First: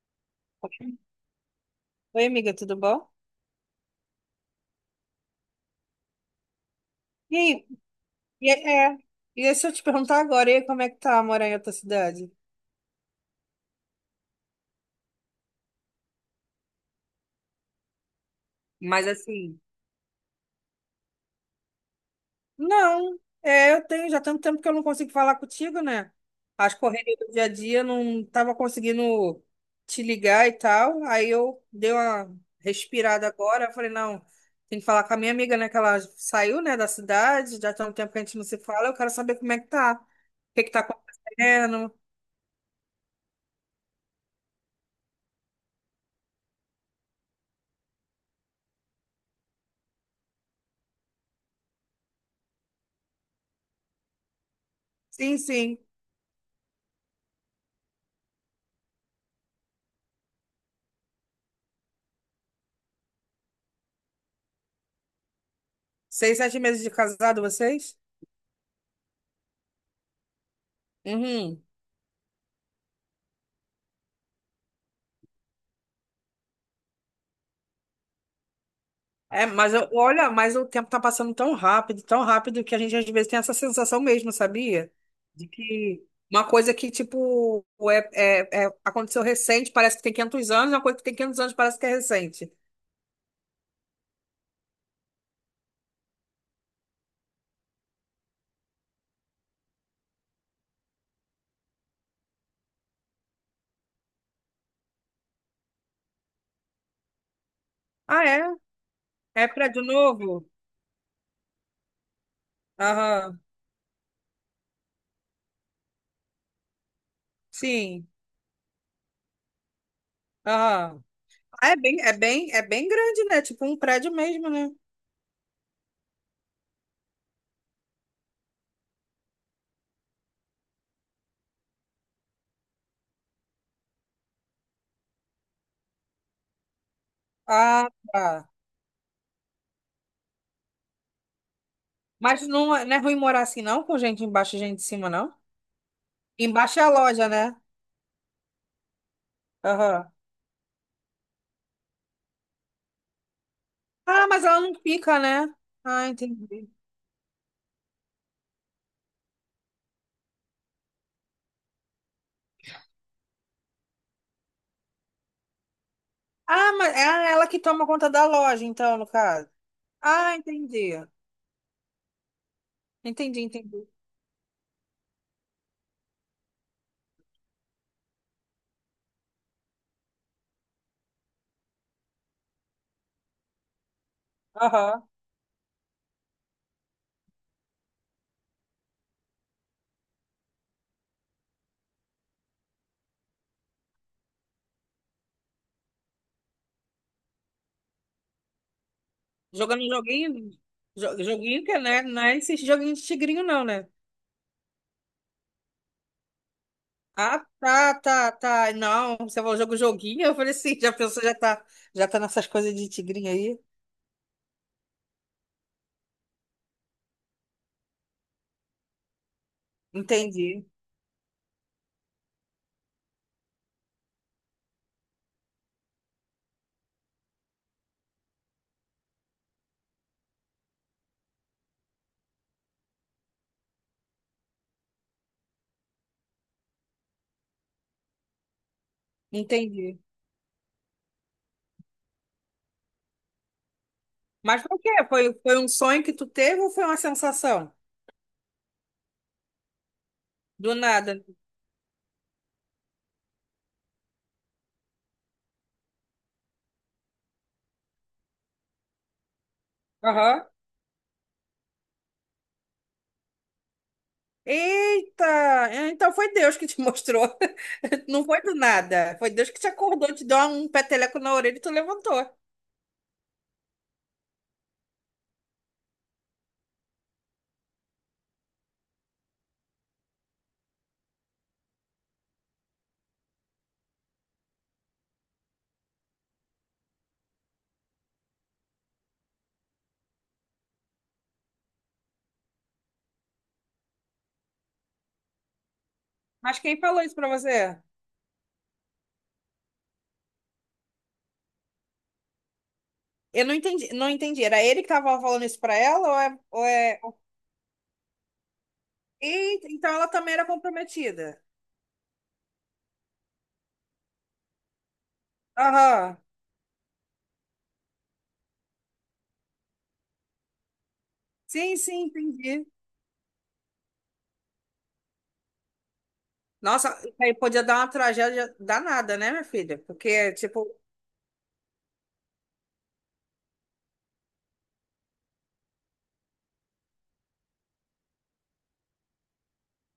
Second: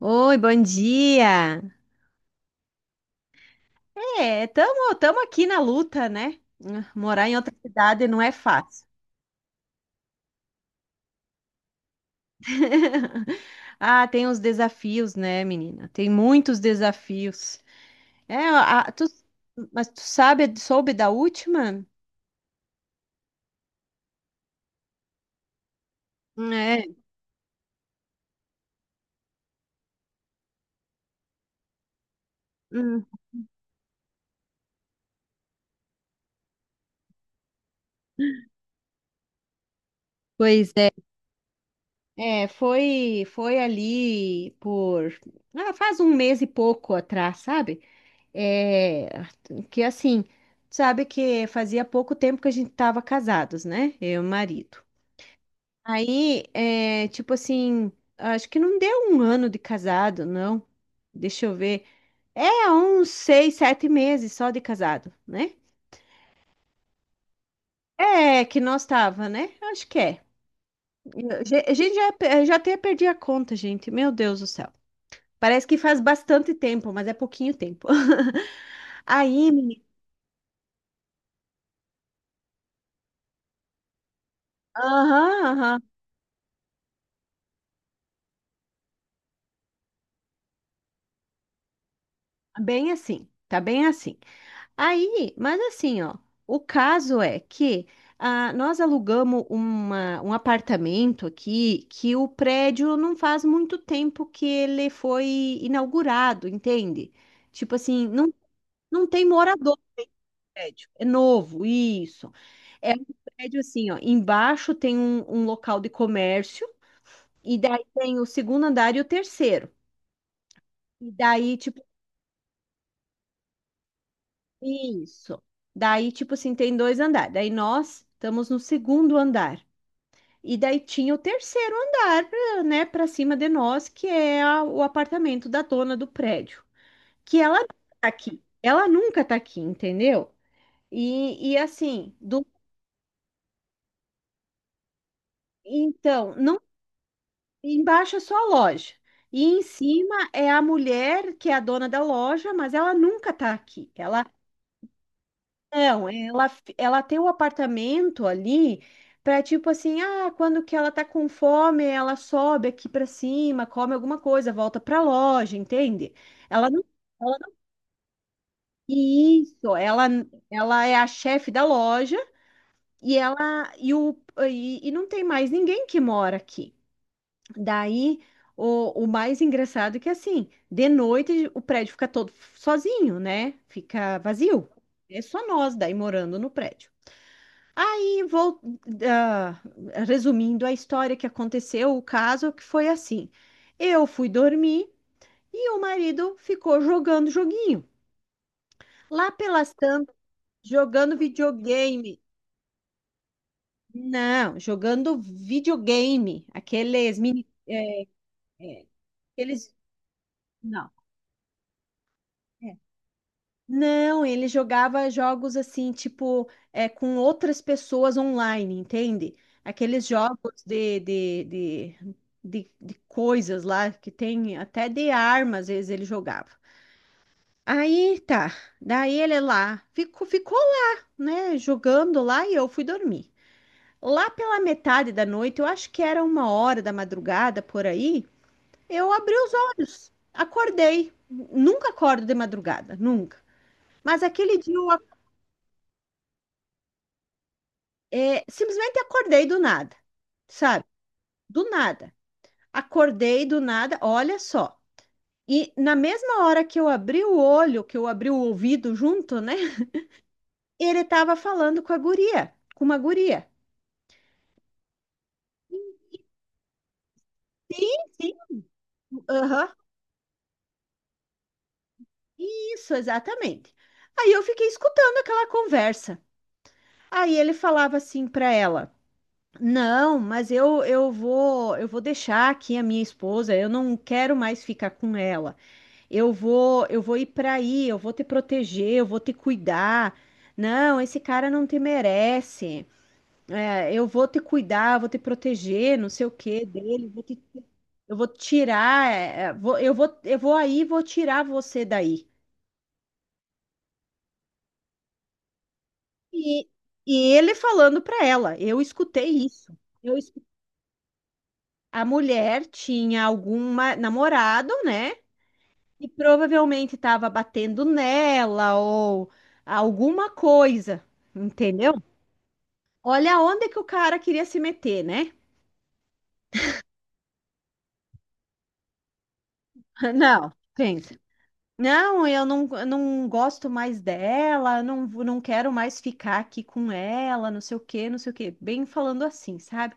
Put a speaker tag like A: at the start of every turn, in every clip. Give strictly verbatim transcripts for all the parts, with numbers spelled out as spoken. A: Oi, bom dia.
B: Oi, amiga, tudo bom?
A: É, tamo, tamo aqui na luta, né? Morar em
B: E
A: outra
B: aí,
A: cidade não é
B: e,
A: fácil.
B: é, e aí, se eu te perguntar agora, e aí, como é que tá morar em outra cidade?
A: Ah, tem os desafios, né, menina? Tem muitos desafios. É, a- tu,
B: Mas assim,
A: mas tu sabe, soube da última?
B: Não, é, eu tenho já tanto tempo que eu não consigo falar contigo, né? As
A: É.
B: correrias do dia a dia não tava conseguindo te ligar e tal. Aí eu dei uma
A: Hum.
B: respirada agora, falei, não, tem que falar com a minha amiga, né? Que ela saiu, né, da cidade, já tem um tempo que a gente não se fala, eu quero saber como é que tá. O que que
A: Pois
B: tá
A: é.
B: acontecendo?
A: É, foi, foi ali por, ah, faz um mês e pouco atrás, sabe? É, que assim, sabe que fazia pouco tempo que a gente estava casados, né? Eu e o marido.
B: Sim, sim.
A: Aí, é, tipo assim, acho que não deu um ano de casado, não. Deixa eu ver. É, uns seis, sete meses só de casado, né?
B: Seis, sete meses de casado, vocês?
A: É, que nós tava, né? Acho que é. Eu-
B: Uhum.
A: ge- A gente já, pe- já até perdi a conta, gente. Meu Deus do céu. Parece que faz bastante tempo, mas é pouquinho tempo.
B: É,
A: Aí,
B: mas
A: menina.
B: eu, olha, mas o tempo tá passando tão rápido, tão rápido, que a gente às vezes tem essa sensação mesmo, sabia?
A: Aham,
B: De
A: aham.
B: que uma coisa que, tipo, é, é, é- aconteceu recente, parece que tem 500 anos, uma coisa que tem 500 anos parece que é recente.
A: Bem assim, tá bem assim. Aí, mas assim, ó, o caso é que ah, nós alugamos uma, um apartamento aqui que o prédio não faz muito tempo que ele foi inaugurado, entende? Tipo assim,
B: Ah,
A: não,
B: é?
A: não tem
B: É
A: morador
B: prédio
A: no
B: novo?
A: prédio, é novo, isso. É um
B: Aham,
A: prédio assim, ó, embaixo tem um, um local de comércio, e daí
B: sim,
A: tem o segundo andar e o terceiro.
B: aham.
A: E daí,
B: Ah, É
A: tipo,
B: bem, é bem, é bem grande, né? Tipo um prédio mesmo, né?
A: isso. Daí, tipo assim, tem dois andares. Daí nós estamos no segundo andar. E daí tinha o terceiro andar, pra- né, para cima de nós, que é a- o apartamento da dona do prédio, que ela nunca
B: Ah,
A: tá
B: tá.
A: aqui. Ela nunca tá aqui, entendeu? E, e assim, do,
B: Mas não, é- não é ruim morar assim, não, com gente embaixo e gente em cima, não?
A: então, não,
B: Embaixo é a loja, né?
A: Embaixo é só a loja. E em
B: Aham.
A: cima é a mulher que é a dona da loja, mas ela nunca tá aqui. Ela...
B: Ah, mas ela não fica, né?
A: Não,
B: Ah,
A: ela,
B: entendi.
A: f- ela tem o apartamento ali para tipo assim, ah, quando que ela tá com fome, ela sobe aqui para cima, come alguma coisa, volta para loja, entende? Ela
B: Ah,
A: não,
B: mas é
A: ela
B: ela
A: não-
B: que toma conta da loja, então, no caso.
A: Isso, ela,
B: Ah,
A: ela
B: entendi.
A: é a chefe da loja e
B: Entendi,
A: ela
B: entendi.
A: e, o, e, e não tem mais ninguém que mora aqui. Daí o, o mais engraçado é que assim, de noite o prédio fica todo sozinho, né? Fica vazio.
B: Aham.
A: É só nós daí morando no prédio. E vou, ah, resumindo a história que aconteceu, o caso que foi assim. Eu fui dormir e o marido ficou jogando joguinho. Lá pelas
B: Jogando
A: tantas,
B: joguinho,
A: jogando
B: jo- joguinho que, né?
A: videogame.
B: Não é esse joguinho de tigrinho, não, né?
A: Não, jogando videogame. Aqueles
B: Ah,
A: mini,
B: tá,
A: é,
B: tá, tá.
A: é,
B: Não, você falou
A: aqueles,
B: jogo joguinho, eu falei assim,
A: não.
B: já pensou, já tá, já tá nessas coisas
A: é,
B: de tigrinho aí?
A: Não, ele jogava jogos assim, tipo, é, com outras pessoas online, entende? Aqueles jogos
B: Entendi,
A: de, de, de, de, de coisas lá, que tem até de armas, às vezes ele jogava. Aí tá, daí ele lá, ficou, ficou lá, né, jogando lá e eu fui dormir. Lá pela metade da noite, eu acho que era uma hora da madrugada por aí, eu abri os
B: entendi.
A: olhos, acordei. Nunca acordo de madrugada, nunca. Mas aquele
B: Mas
A: dia
B: por
A: eu
B: quê? Foi, foi um sonho que tu teve ou foi uma sensação?
A: É, simplesmente acordei do nada,
B: Do
A: sabe?
B: nada.
A: Do nada. Acordei do nada, olha só. E na mesma hora que eu abri o olho, que eu abri o ouvido junto, né?
B: Aham.
A: Ele estava falando com a guria, com uma guria.
B: Eita! Então foi Deus que te mostrou.
A: Sim,
B: Não
A: sim.
B: foi do nada. Foi Deus que te
A: Aham.
B: acordou, te deu um peteleco na orelha e tu levantou.
A: Isso, exatamente. Aí eu fiquei escutando aquela conversa. Aí ele falava assim para ela: "Não, mas eu eu vou, eu vou deixar aqui a minha esposa, eu não quero mais ficar com ela." Eu vou, eu vou ir para aí, eu vou te proteger, eu vou te cuidar. Não, esse cara não te merece. É, eu vou te cuidar, eu vou te proteger, não sei o
B: Mas
A: que
B: quem falou
A: dele,
B: isso
A: vou
B: pra
A: te-
B: você?
A: eu vou tirar, é, é, vou- eu vou, eu vou aí, e vou tirar você daí.
B: Eu não entendi, não entendi. Era ele que tava falando isso pra ela ou é, ou
A: E,
B: é...
A: e ele falando para ela, eu escutei
B: Eita,
A: isso.
B: então ela
A: Eu
B: também
A: escu-
B: era comprometida.
A: a mulher tinha alguma namorado, né? E
B: Aham.
A: provavelmente estava batendo nela ou alguma coisa,
B: Sim,
A: entendeu?
B: sim, entendi.
A: Olha onde que o cara queria se meter, né?
B: Nossa, isso aí podia dar uma tragédia danada, né, minha filha? Porque,
A: Não,
B: tipo,
A: pensa. Não, eu não, eu não gosto mais dela, não, vou- não quero mais ficar aqui com ela, não sei o quê, não sei o quê. Bem falando assim, sabe?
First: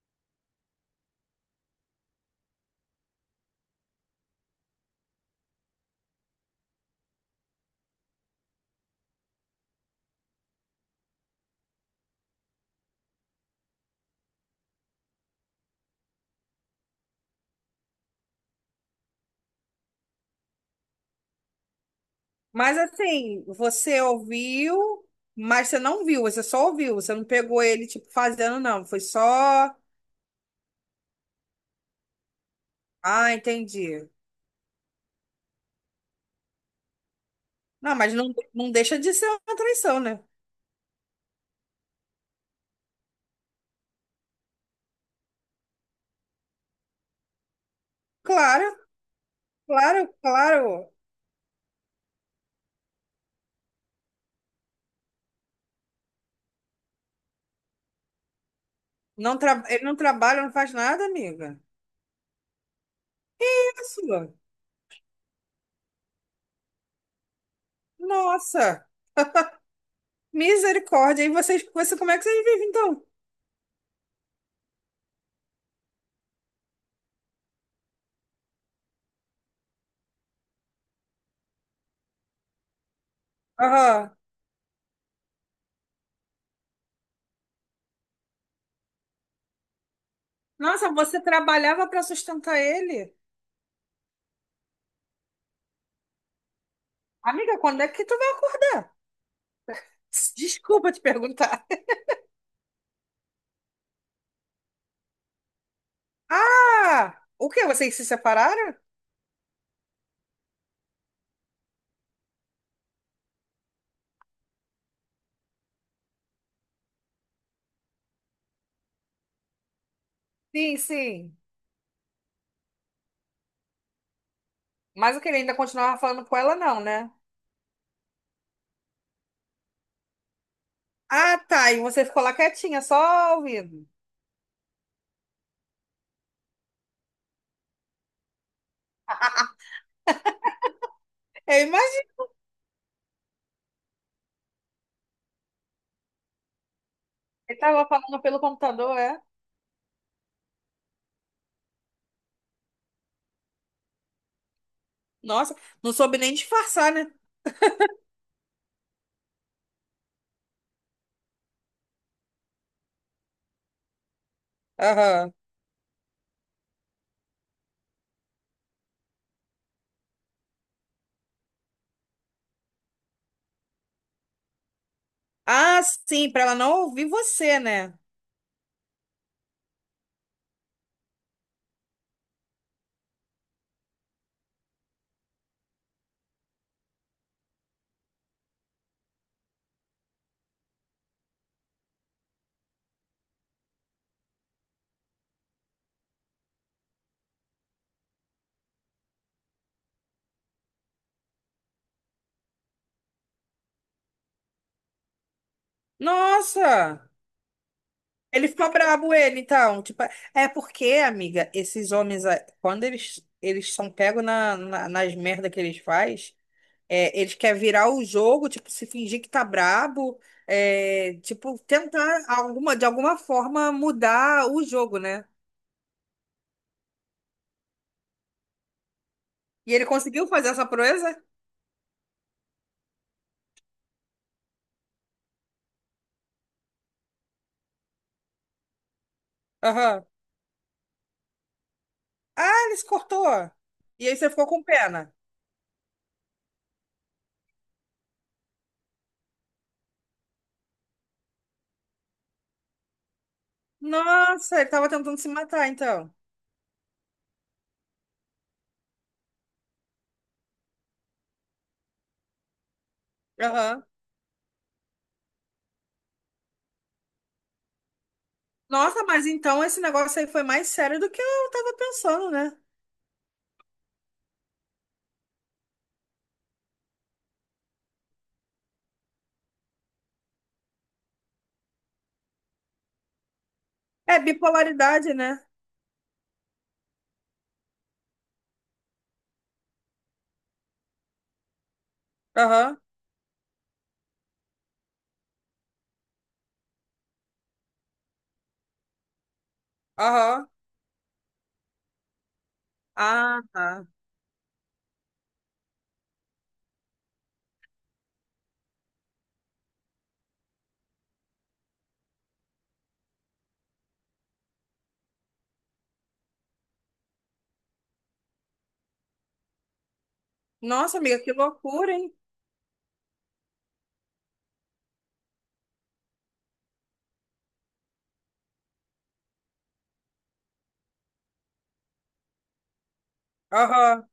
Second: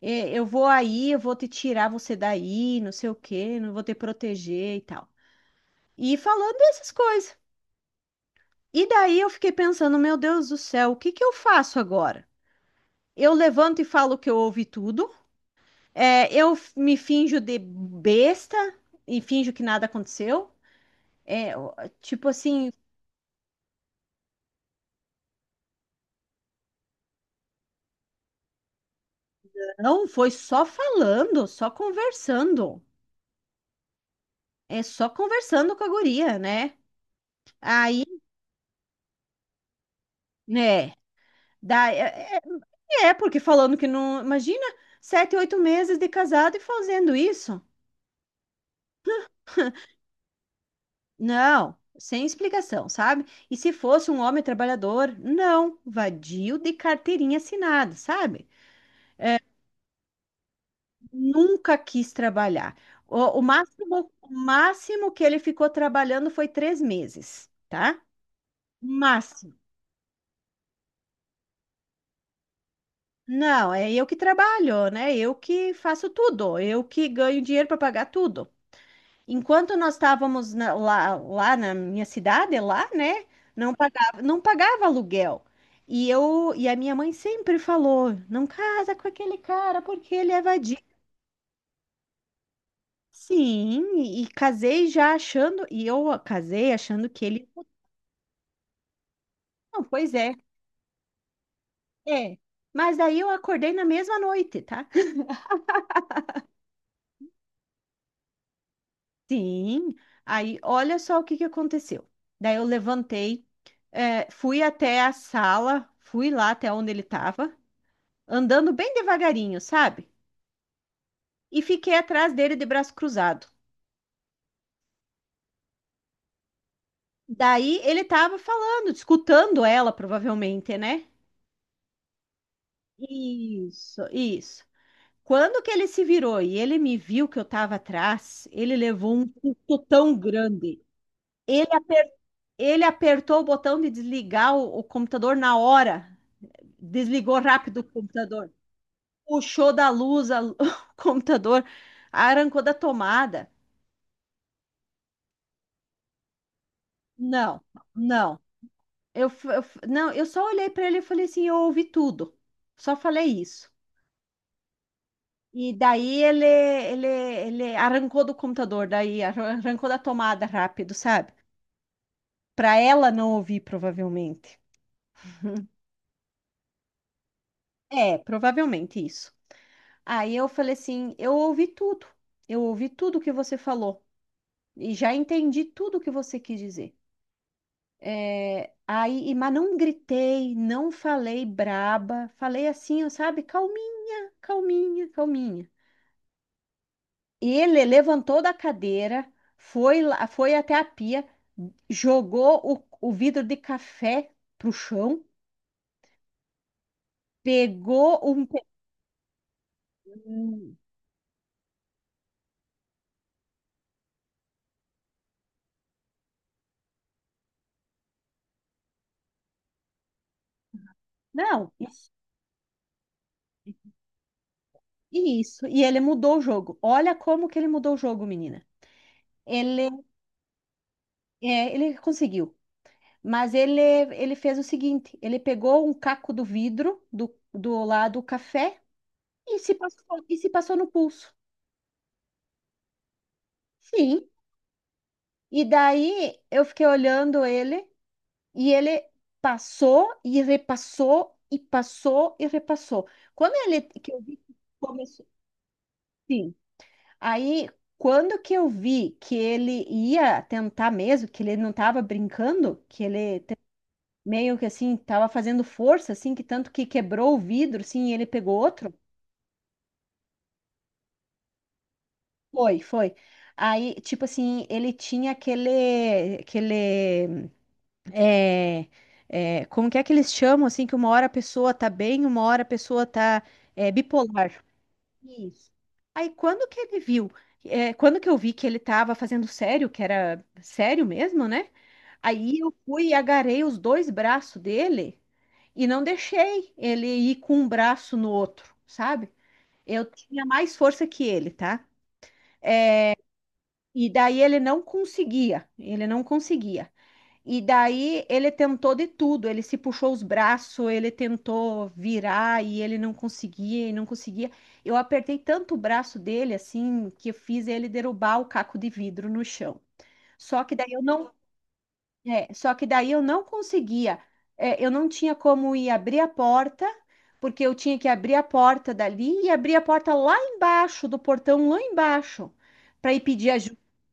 A: É, eu vou aí, eu vou te tirar você daí, não sei o quê, não vou te proteger e tal. E falando essas coisas. E daí eu fiquei pensando, meu Deus do céu, o que que eu faço agora? Eu levanto e falo que eu ouvi tudo, é, eu f- me finjo de besta e finjo que nada aconteceu. É, ó, tipo assim,
B: Mas assim, você ouviu, mas você não viu, você só ouviu, você não pegou ele, tipo, fazendo, não. Foi só.
A: não foi só falando, só conversando.
B: Ah, entendi.
A: É só conversando com a guria, né?
B: Não,
A: Aí,
B: mas não, não deixa de ser uma traição, né?
A: né? Da, é, é, é, porque falando que não. Imagina sete, oito meses de casado e fazendo isso.
B: Claro, claro, claro.
A: Não, sem explicação, sabe? E se fosse um homem trabalhador, não, vadio de carteirinha assinada, sabe?
B: Não tra... Ele não trabalha, não faz nada, amiga.
A: Nunca quis trabalhar. O, o máximo, o
B: Isso.
A: máximo que ele ficou trabalhando foi três meses. Tá?
B: Nossa,
A: Máximo.
B: misericórdia. E vocês, você, como é que vocês vivem, então?
A: Não, é eu que trabalho, né? Eu que faço tudo, eu que ganho dinheiro para pagar tudo. Enquanto nós estávamos na- lá, lá na minha cidade, lá, né? Não
B: Aham.
A: pagava, não pagava aluguel. E eu e a minha mãe sempre falou, não casa com aquele cara porque ele é vadio.
B: Nossa, você trabalhava para sustentar ele?
A: Sim, e e casei já achando, e eu casei achando que ele,
B: Amiga, quando é que tu vai acordar?
A: não, pois é,
B: Desculpa te perguntar.
A: é. Mas daí eu acordei na mesma noite, tá?
B: Ah! O quê? Vocês se separaram?
A: Sim, aí olha só o que que aconteceu. Daí eu levantei, eh, fui até a sala, fui lá até onde ele estava, andando bem devagarinho, sabe?
B: Sim, sim.
A: E fiquei atrás dele de braço cruzado.
B: Mas o que ele ainda continuava falando com ela, não, né?
A: Daí ele estava falando, escutando ela, provavelmente, né?
B: Ah, tá. E você ficou lá quietinha, só ouvindo.
A: Isso, isso. Quando que ele se virou e ele me viu que eu estava atrás, ele levou um susto tão grande. Ele
B: Eu imagino.
A: Ele apertou o botão de desligar o, o computador na hora. Desligou
B: Ele
A: rápido o
B: tava falando pelo
A: computador.
B: computador, é?
A: Puxou da luz a- o computador. Arrancou da tomada.
B: Nossa, não soube nem disfarçar, né?
A: Não, não. Eu, f- eu f- não, eu só olhei para ele e falei assim, eu ouvi tudo. Só falei isso.
B: Aham.
A: E daí ele, ele, ele arrancou do computador, daí arran- arrancou da tomada rápido, sabe? Para ela não ouvir, provavelmente.
B: Ah, sim, pra ela não ouvir você, né?
A: É, provavelmente isso. Aí eu falei assim: eu ouvi tudo, eu ouvi tudo que você falou e já entendi tudo que você quis dizer. É, aí, e- mas não gritei, não falei braba, falei assim, ó, sabe, calminha, calminha, calminha. Ele levantou da cadeira, foi lá, foi até a pia, jogou o, o vidro de café pro chão,
B: Nossa!
A: pegou um.
B: Ele
A: pe-
B: ficou brabo, ele, então. Tipo, é porque, amiga, esses homens, ah, quando eles, eles são pegos na, na- nas merdas que eles fazem, é, ele quer virar o jogo, tipo, se fingir que tá brabo, é, tipo,
A: não, isso,
B: tentar alguma, de alguma forma mudar o jogo, né?
A: isso. E ele mudou o jogo. Olha como que ele mudou o jogo, menina.
B: E ele
A: Ele...
B: conseguiu fazer essa proeza?
A: É, ele conseguiu. Mas ele, ele fez o seguinte: ele pegou um caco do vidro do, do lado do café e se
B: Aham.
A: passou, e se passou no pulso.
B: Ah, ele se cortou. E aí
A: Sim.
B: você ficou com pena.
A: E daí eu fiquei olhando ele e ele passou e repassou e passou e repassou. Quando ele que eu vi que
B: Nossa, ele tava tentando
A: começou,
B: se matar, então.
A: sim. Aí quando que eu vi que ele ia tentar mesmo, que ele não estava brincando, que ele
B: Aham.
A: meio que assim, tava fazendo força, assim, que tanto que quebrou o vidro, assim, e ele pegou outro?
B: Nossa, mas então esse negócio aí foi mais sério do que eu tava pensando, né?
A: Foi, foi. Aí, tipo assim, ele tinha aquele, aquele, é, é, como que é que eles chamam, assim, que uma hora a pessoa tá bem, uma hora a pessoa tá, é,
B: É
A: bipolar.
B: bipolaridade, né?
A: Isso. Aí quando que ele viu, é, quando que eu vi que ele tava fazendo sério, que era sério mesmo, né? Aí eu
B: Aham,
A: fui e agarrei os dois braços dele e não deixei ele ir com um braço no outro, sabe? Eu tinha
B: aham.
A: mais força que ele, tá?
B: Ah, tá.
A: E daí ele não conseguia, ele não conseguia. E daí ele tentou de tudo, ele se puxou os braços, ele tentou virar e ele não conseguia e não conseguia. Eu apertei tanto o braço dele assim que eu fiz ele derrubar o caco de vidro no chão. Só que daí
B: Nossa,
A: eu
B: amiga,
A: não,
B: que loucura, hein?
A: é, só que daí eu não conseguia. É, eu não tinha como ir abrir a porta, porque eu tinha que abrir a porta dali e abrir a porta lá embaixo do portão lá embaixo para ir pedir
B: Aham.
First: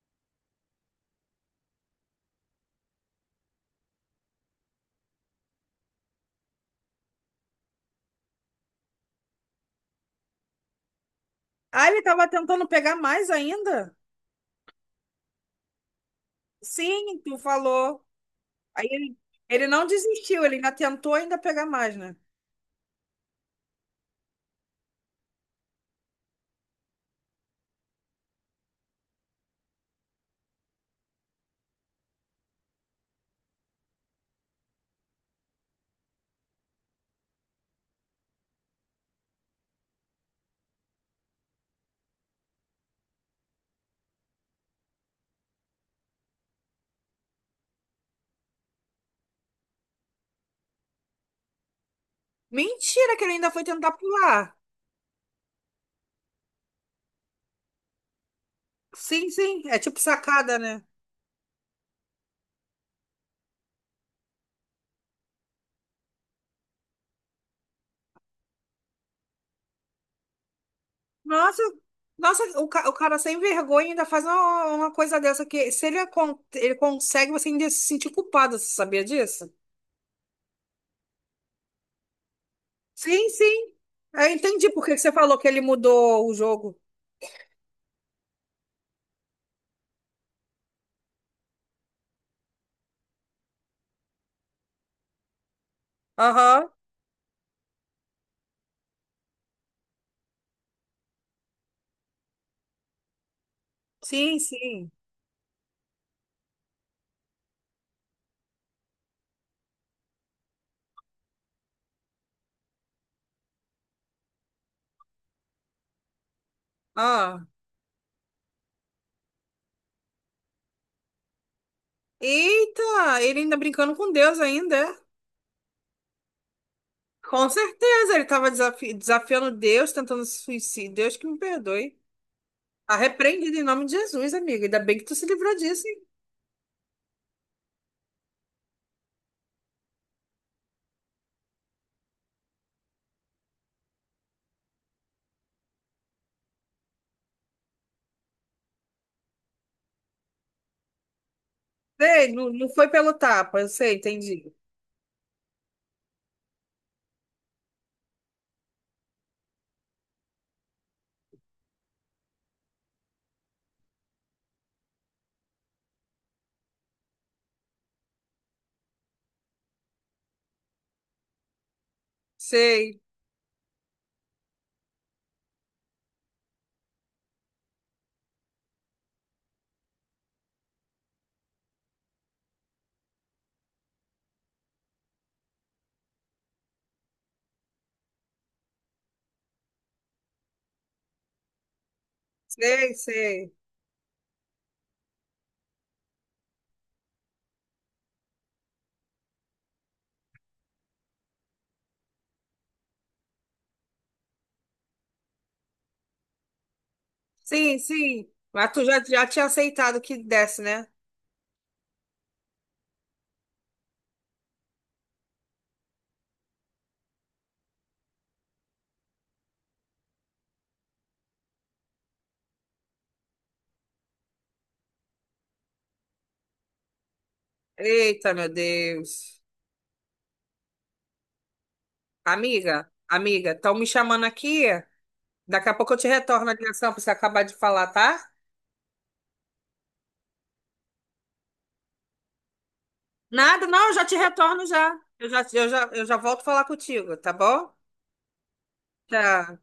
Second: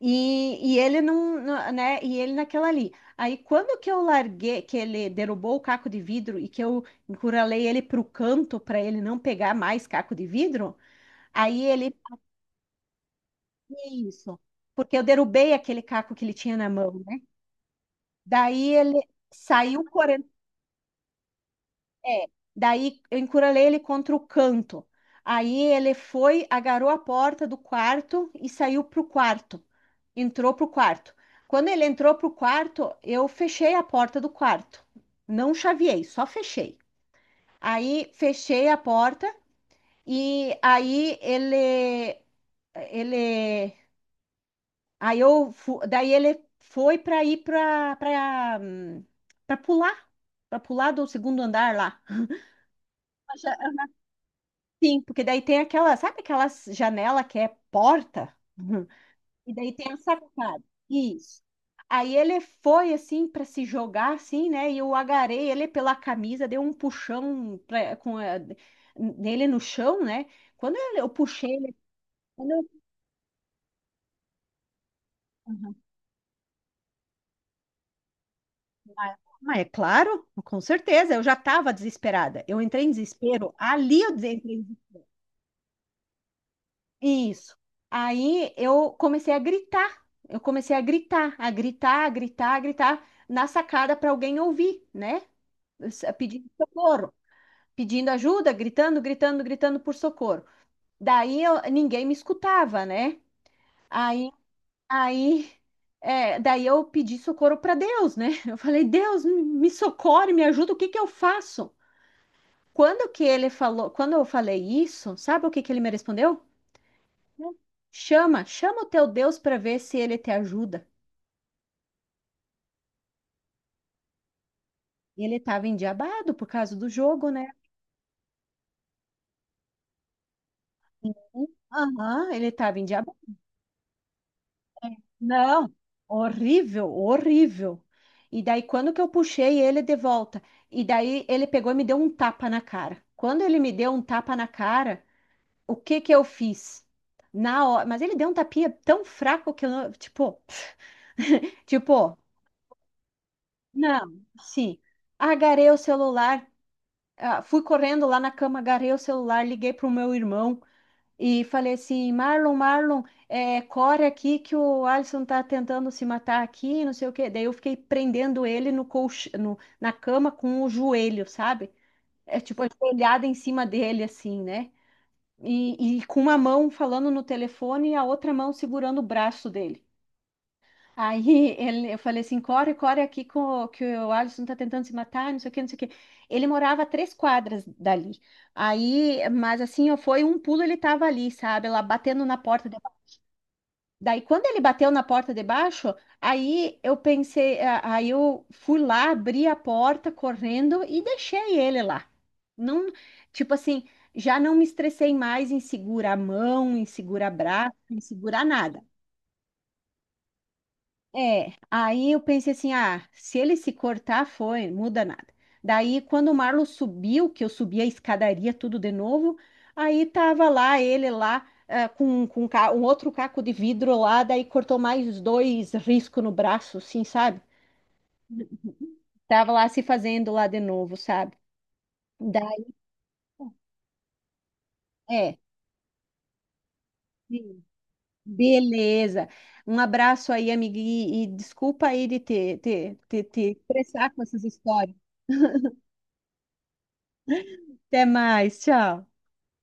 A: e, e ele não, não- né? E ele naquela ali. Aí quando que eu larguei, que ele derrubou o caco de vidro e que eu encurralei ele pro canto para ele não pegar mais caco de vidro, aí
B: Ah,
A: ele
B: ele estava tentando pegar mais ainda?
A: fazia isso, porque eu derrubei aquele caco que ele tinha na mão, né?
B: Sim, tu falou.
A: Daí
B: Aí
A: ele
B: ele, ele
A: saiu
B: não
A: correndo.
B: desistiu, ele ainda tentou ainda pegar mais, né?
A: É, daí eu encurralei ele contra o canto. Aí ele foi, agarrou a porta do quarto e saiu pro quarto. Entrou pro quarto. Quando ele entrou pro quarto, eu fechei a porta do quarto. Não chaveei, só fechei. Aí fechei a porta e aí ele ele aí eu fu- daí ele foi para ir para para para pular, para pular do segundo andar lá.
B: Mentira que ele ainda foi tentar pular.
A: Sim, porque daí tem aquela, sabe aquela janela que é porta?
B: Sim,
A: E
B: sim,
A: daí
B: é
A: tem a
B: tipo sacada,
A: sacada.
B: né?
A: Isso. Aí ele foi assim para se jogar assim, né? E eu agarrei ele pela camisa, dei um puxão pra, com a- nele no chão, né? Quando ele- eu puxei
B: Nossa,
A: ele,
B: nossa,
A: quando
B: o,
A: eu-
B: ca- o cara sem vergonha ainda faz uma, uma, coisa dessa que
A: uhum.
B: se ele, con- ele consegue, você ainda se sentir culpado, você sabia
A: Mas
B: disso?
A: mas é claro, com certeza, eu já estava desesperada. Eu entrei em
B: Sim,
A: desespero.
B: sim.
A: Ali eu
B: Eu
A: entrei
B: entendi por que que você falou que ele mudou o jogo.
A: isso. Aí eu comecei a gritar. Eu comecei a gritar, a gritar, a gritar, a gritar na sacada para alguém ouvir, né? S- Pedindo
B: Aham.
A: socorro, pedindo ajuda, gritando, gritando, gritando por socorro. Daí eu- ninguém me escutava, né? Aí,
B: Sim, sim.
A: aí, é, daí eu pedi socorro para Deus, né? Eu falei, Deus, me me socorre, me ajuda, o que que eu faço? Quando que ele falou, quando eu falei isso, sabe o que que ele me respondeu?
B: Ah.
A: Chama, chama o teu Deus para ver se ele te ajuda.
B: Eita, ele ainda brincando com Deus ainda, é?
A: Ele estava endiabado por causa do jogo,
B: Com
A: né?
B: certeza, ele estava desafi- desafiando Deus, tentando se suicídio. Deus que me perdoe.
A: Aham, ele estava endiabado.
B: Arrependido em nome de Jesus, amiga. Ainda bem que tu se livrou
A: Não,
B: disso, hein?
A: horrível, horrível. E daí, quando que eu puxei ele de volta? E daí, ele pegou e me deu um tapa na cara. Quando ele me deu um tapa na cara, o que que eu fiz? Na hora, mas ele deu um tapinha tão fraco que eu não, tipo, tipo,
B: Sei, não, não foi pelo tapa, eu sei,
A: não,
B: entendi.
A: sim. Agarrei o celular, ah, fui correndo lá na cama, agarrei o celular, liguei para o meu irmão e falei assim: Marlon, Marlon, é, corre aqui que o Alisson tá tentando se matar aqui, não sei o quê. Daí eu fiquei prendendo ele no colch... no- na cama com o joelho, sabe? É tipo,
B: Sei,
A: ajoelhada em cima dele, assim, né? E, e com uma mão falando no telefone e a outra mão segurando o braço dele. Aí ele, eu falei assim, corre, corre aqui com, o- que o Alisson tá tentando se matar, não sei o que, não sei o que. Ele morava a três quadras dali. Aí, mas assim, ó, foi um pulo, ele tava ali, sabe? Lá batendo na porta. De...
B: sei, sei.
A: Daí, quando ele bateu na porta de baixo, aí eu pensei, a- aí eu fui lá, abri a porta correndo e deixei ele lá. Não, tipo assim, já não me estressei mais em segurar a mão, em segurar braço,
B: Sim,
A: em
B: sim.
A: segurar
B: Mas
A: nada.
B: tu já, já tinha aceitado que desse, né?
A: É, aí eu pensei assim, ah, se ele se cortar, foi, muda nada. Daí, quando o Marlon subiu, que eu subi a escadaria tudo de novo, aí tava lá ele lá ah, com, com um ca- um outro caco de vidro lá, daí cortou mais dois riscos no braço, assim, sabe?
B: Eita, meu Deus.
A: Tava lá se fazendo lá de novo, sabe? Daí,
B: Amiga, amiga, estão me chamando aqui.
A: é,
B: Daqui a pouco eu te retorno a ligação para você acabar de
A: sim,
B: falar, tá?
A: beleza. Um abraço aí, amiga, e, e desculpa aí de te, te, te, te
B: Nada, não, eu já
A: estressar
B: te
A: com essas
B: retorno
A: histórias.
B: já. Eu já, eu já, eu já volto falar contigo, tá bom?
A: Até mais, tchau.
B: Tchau.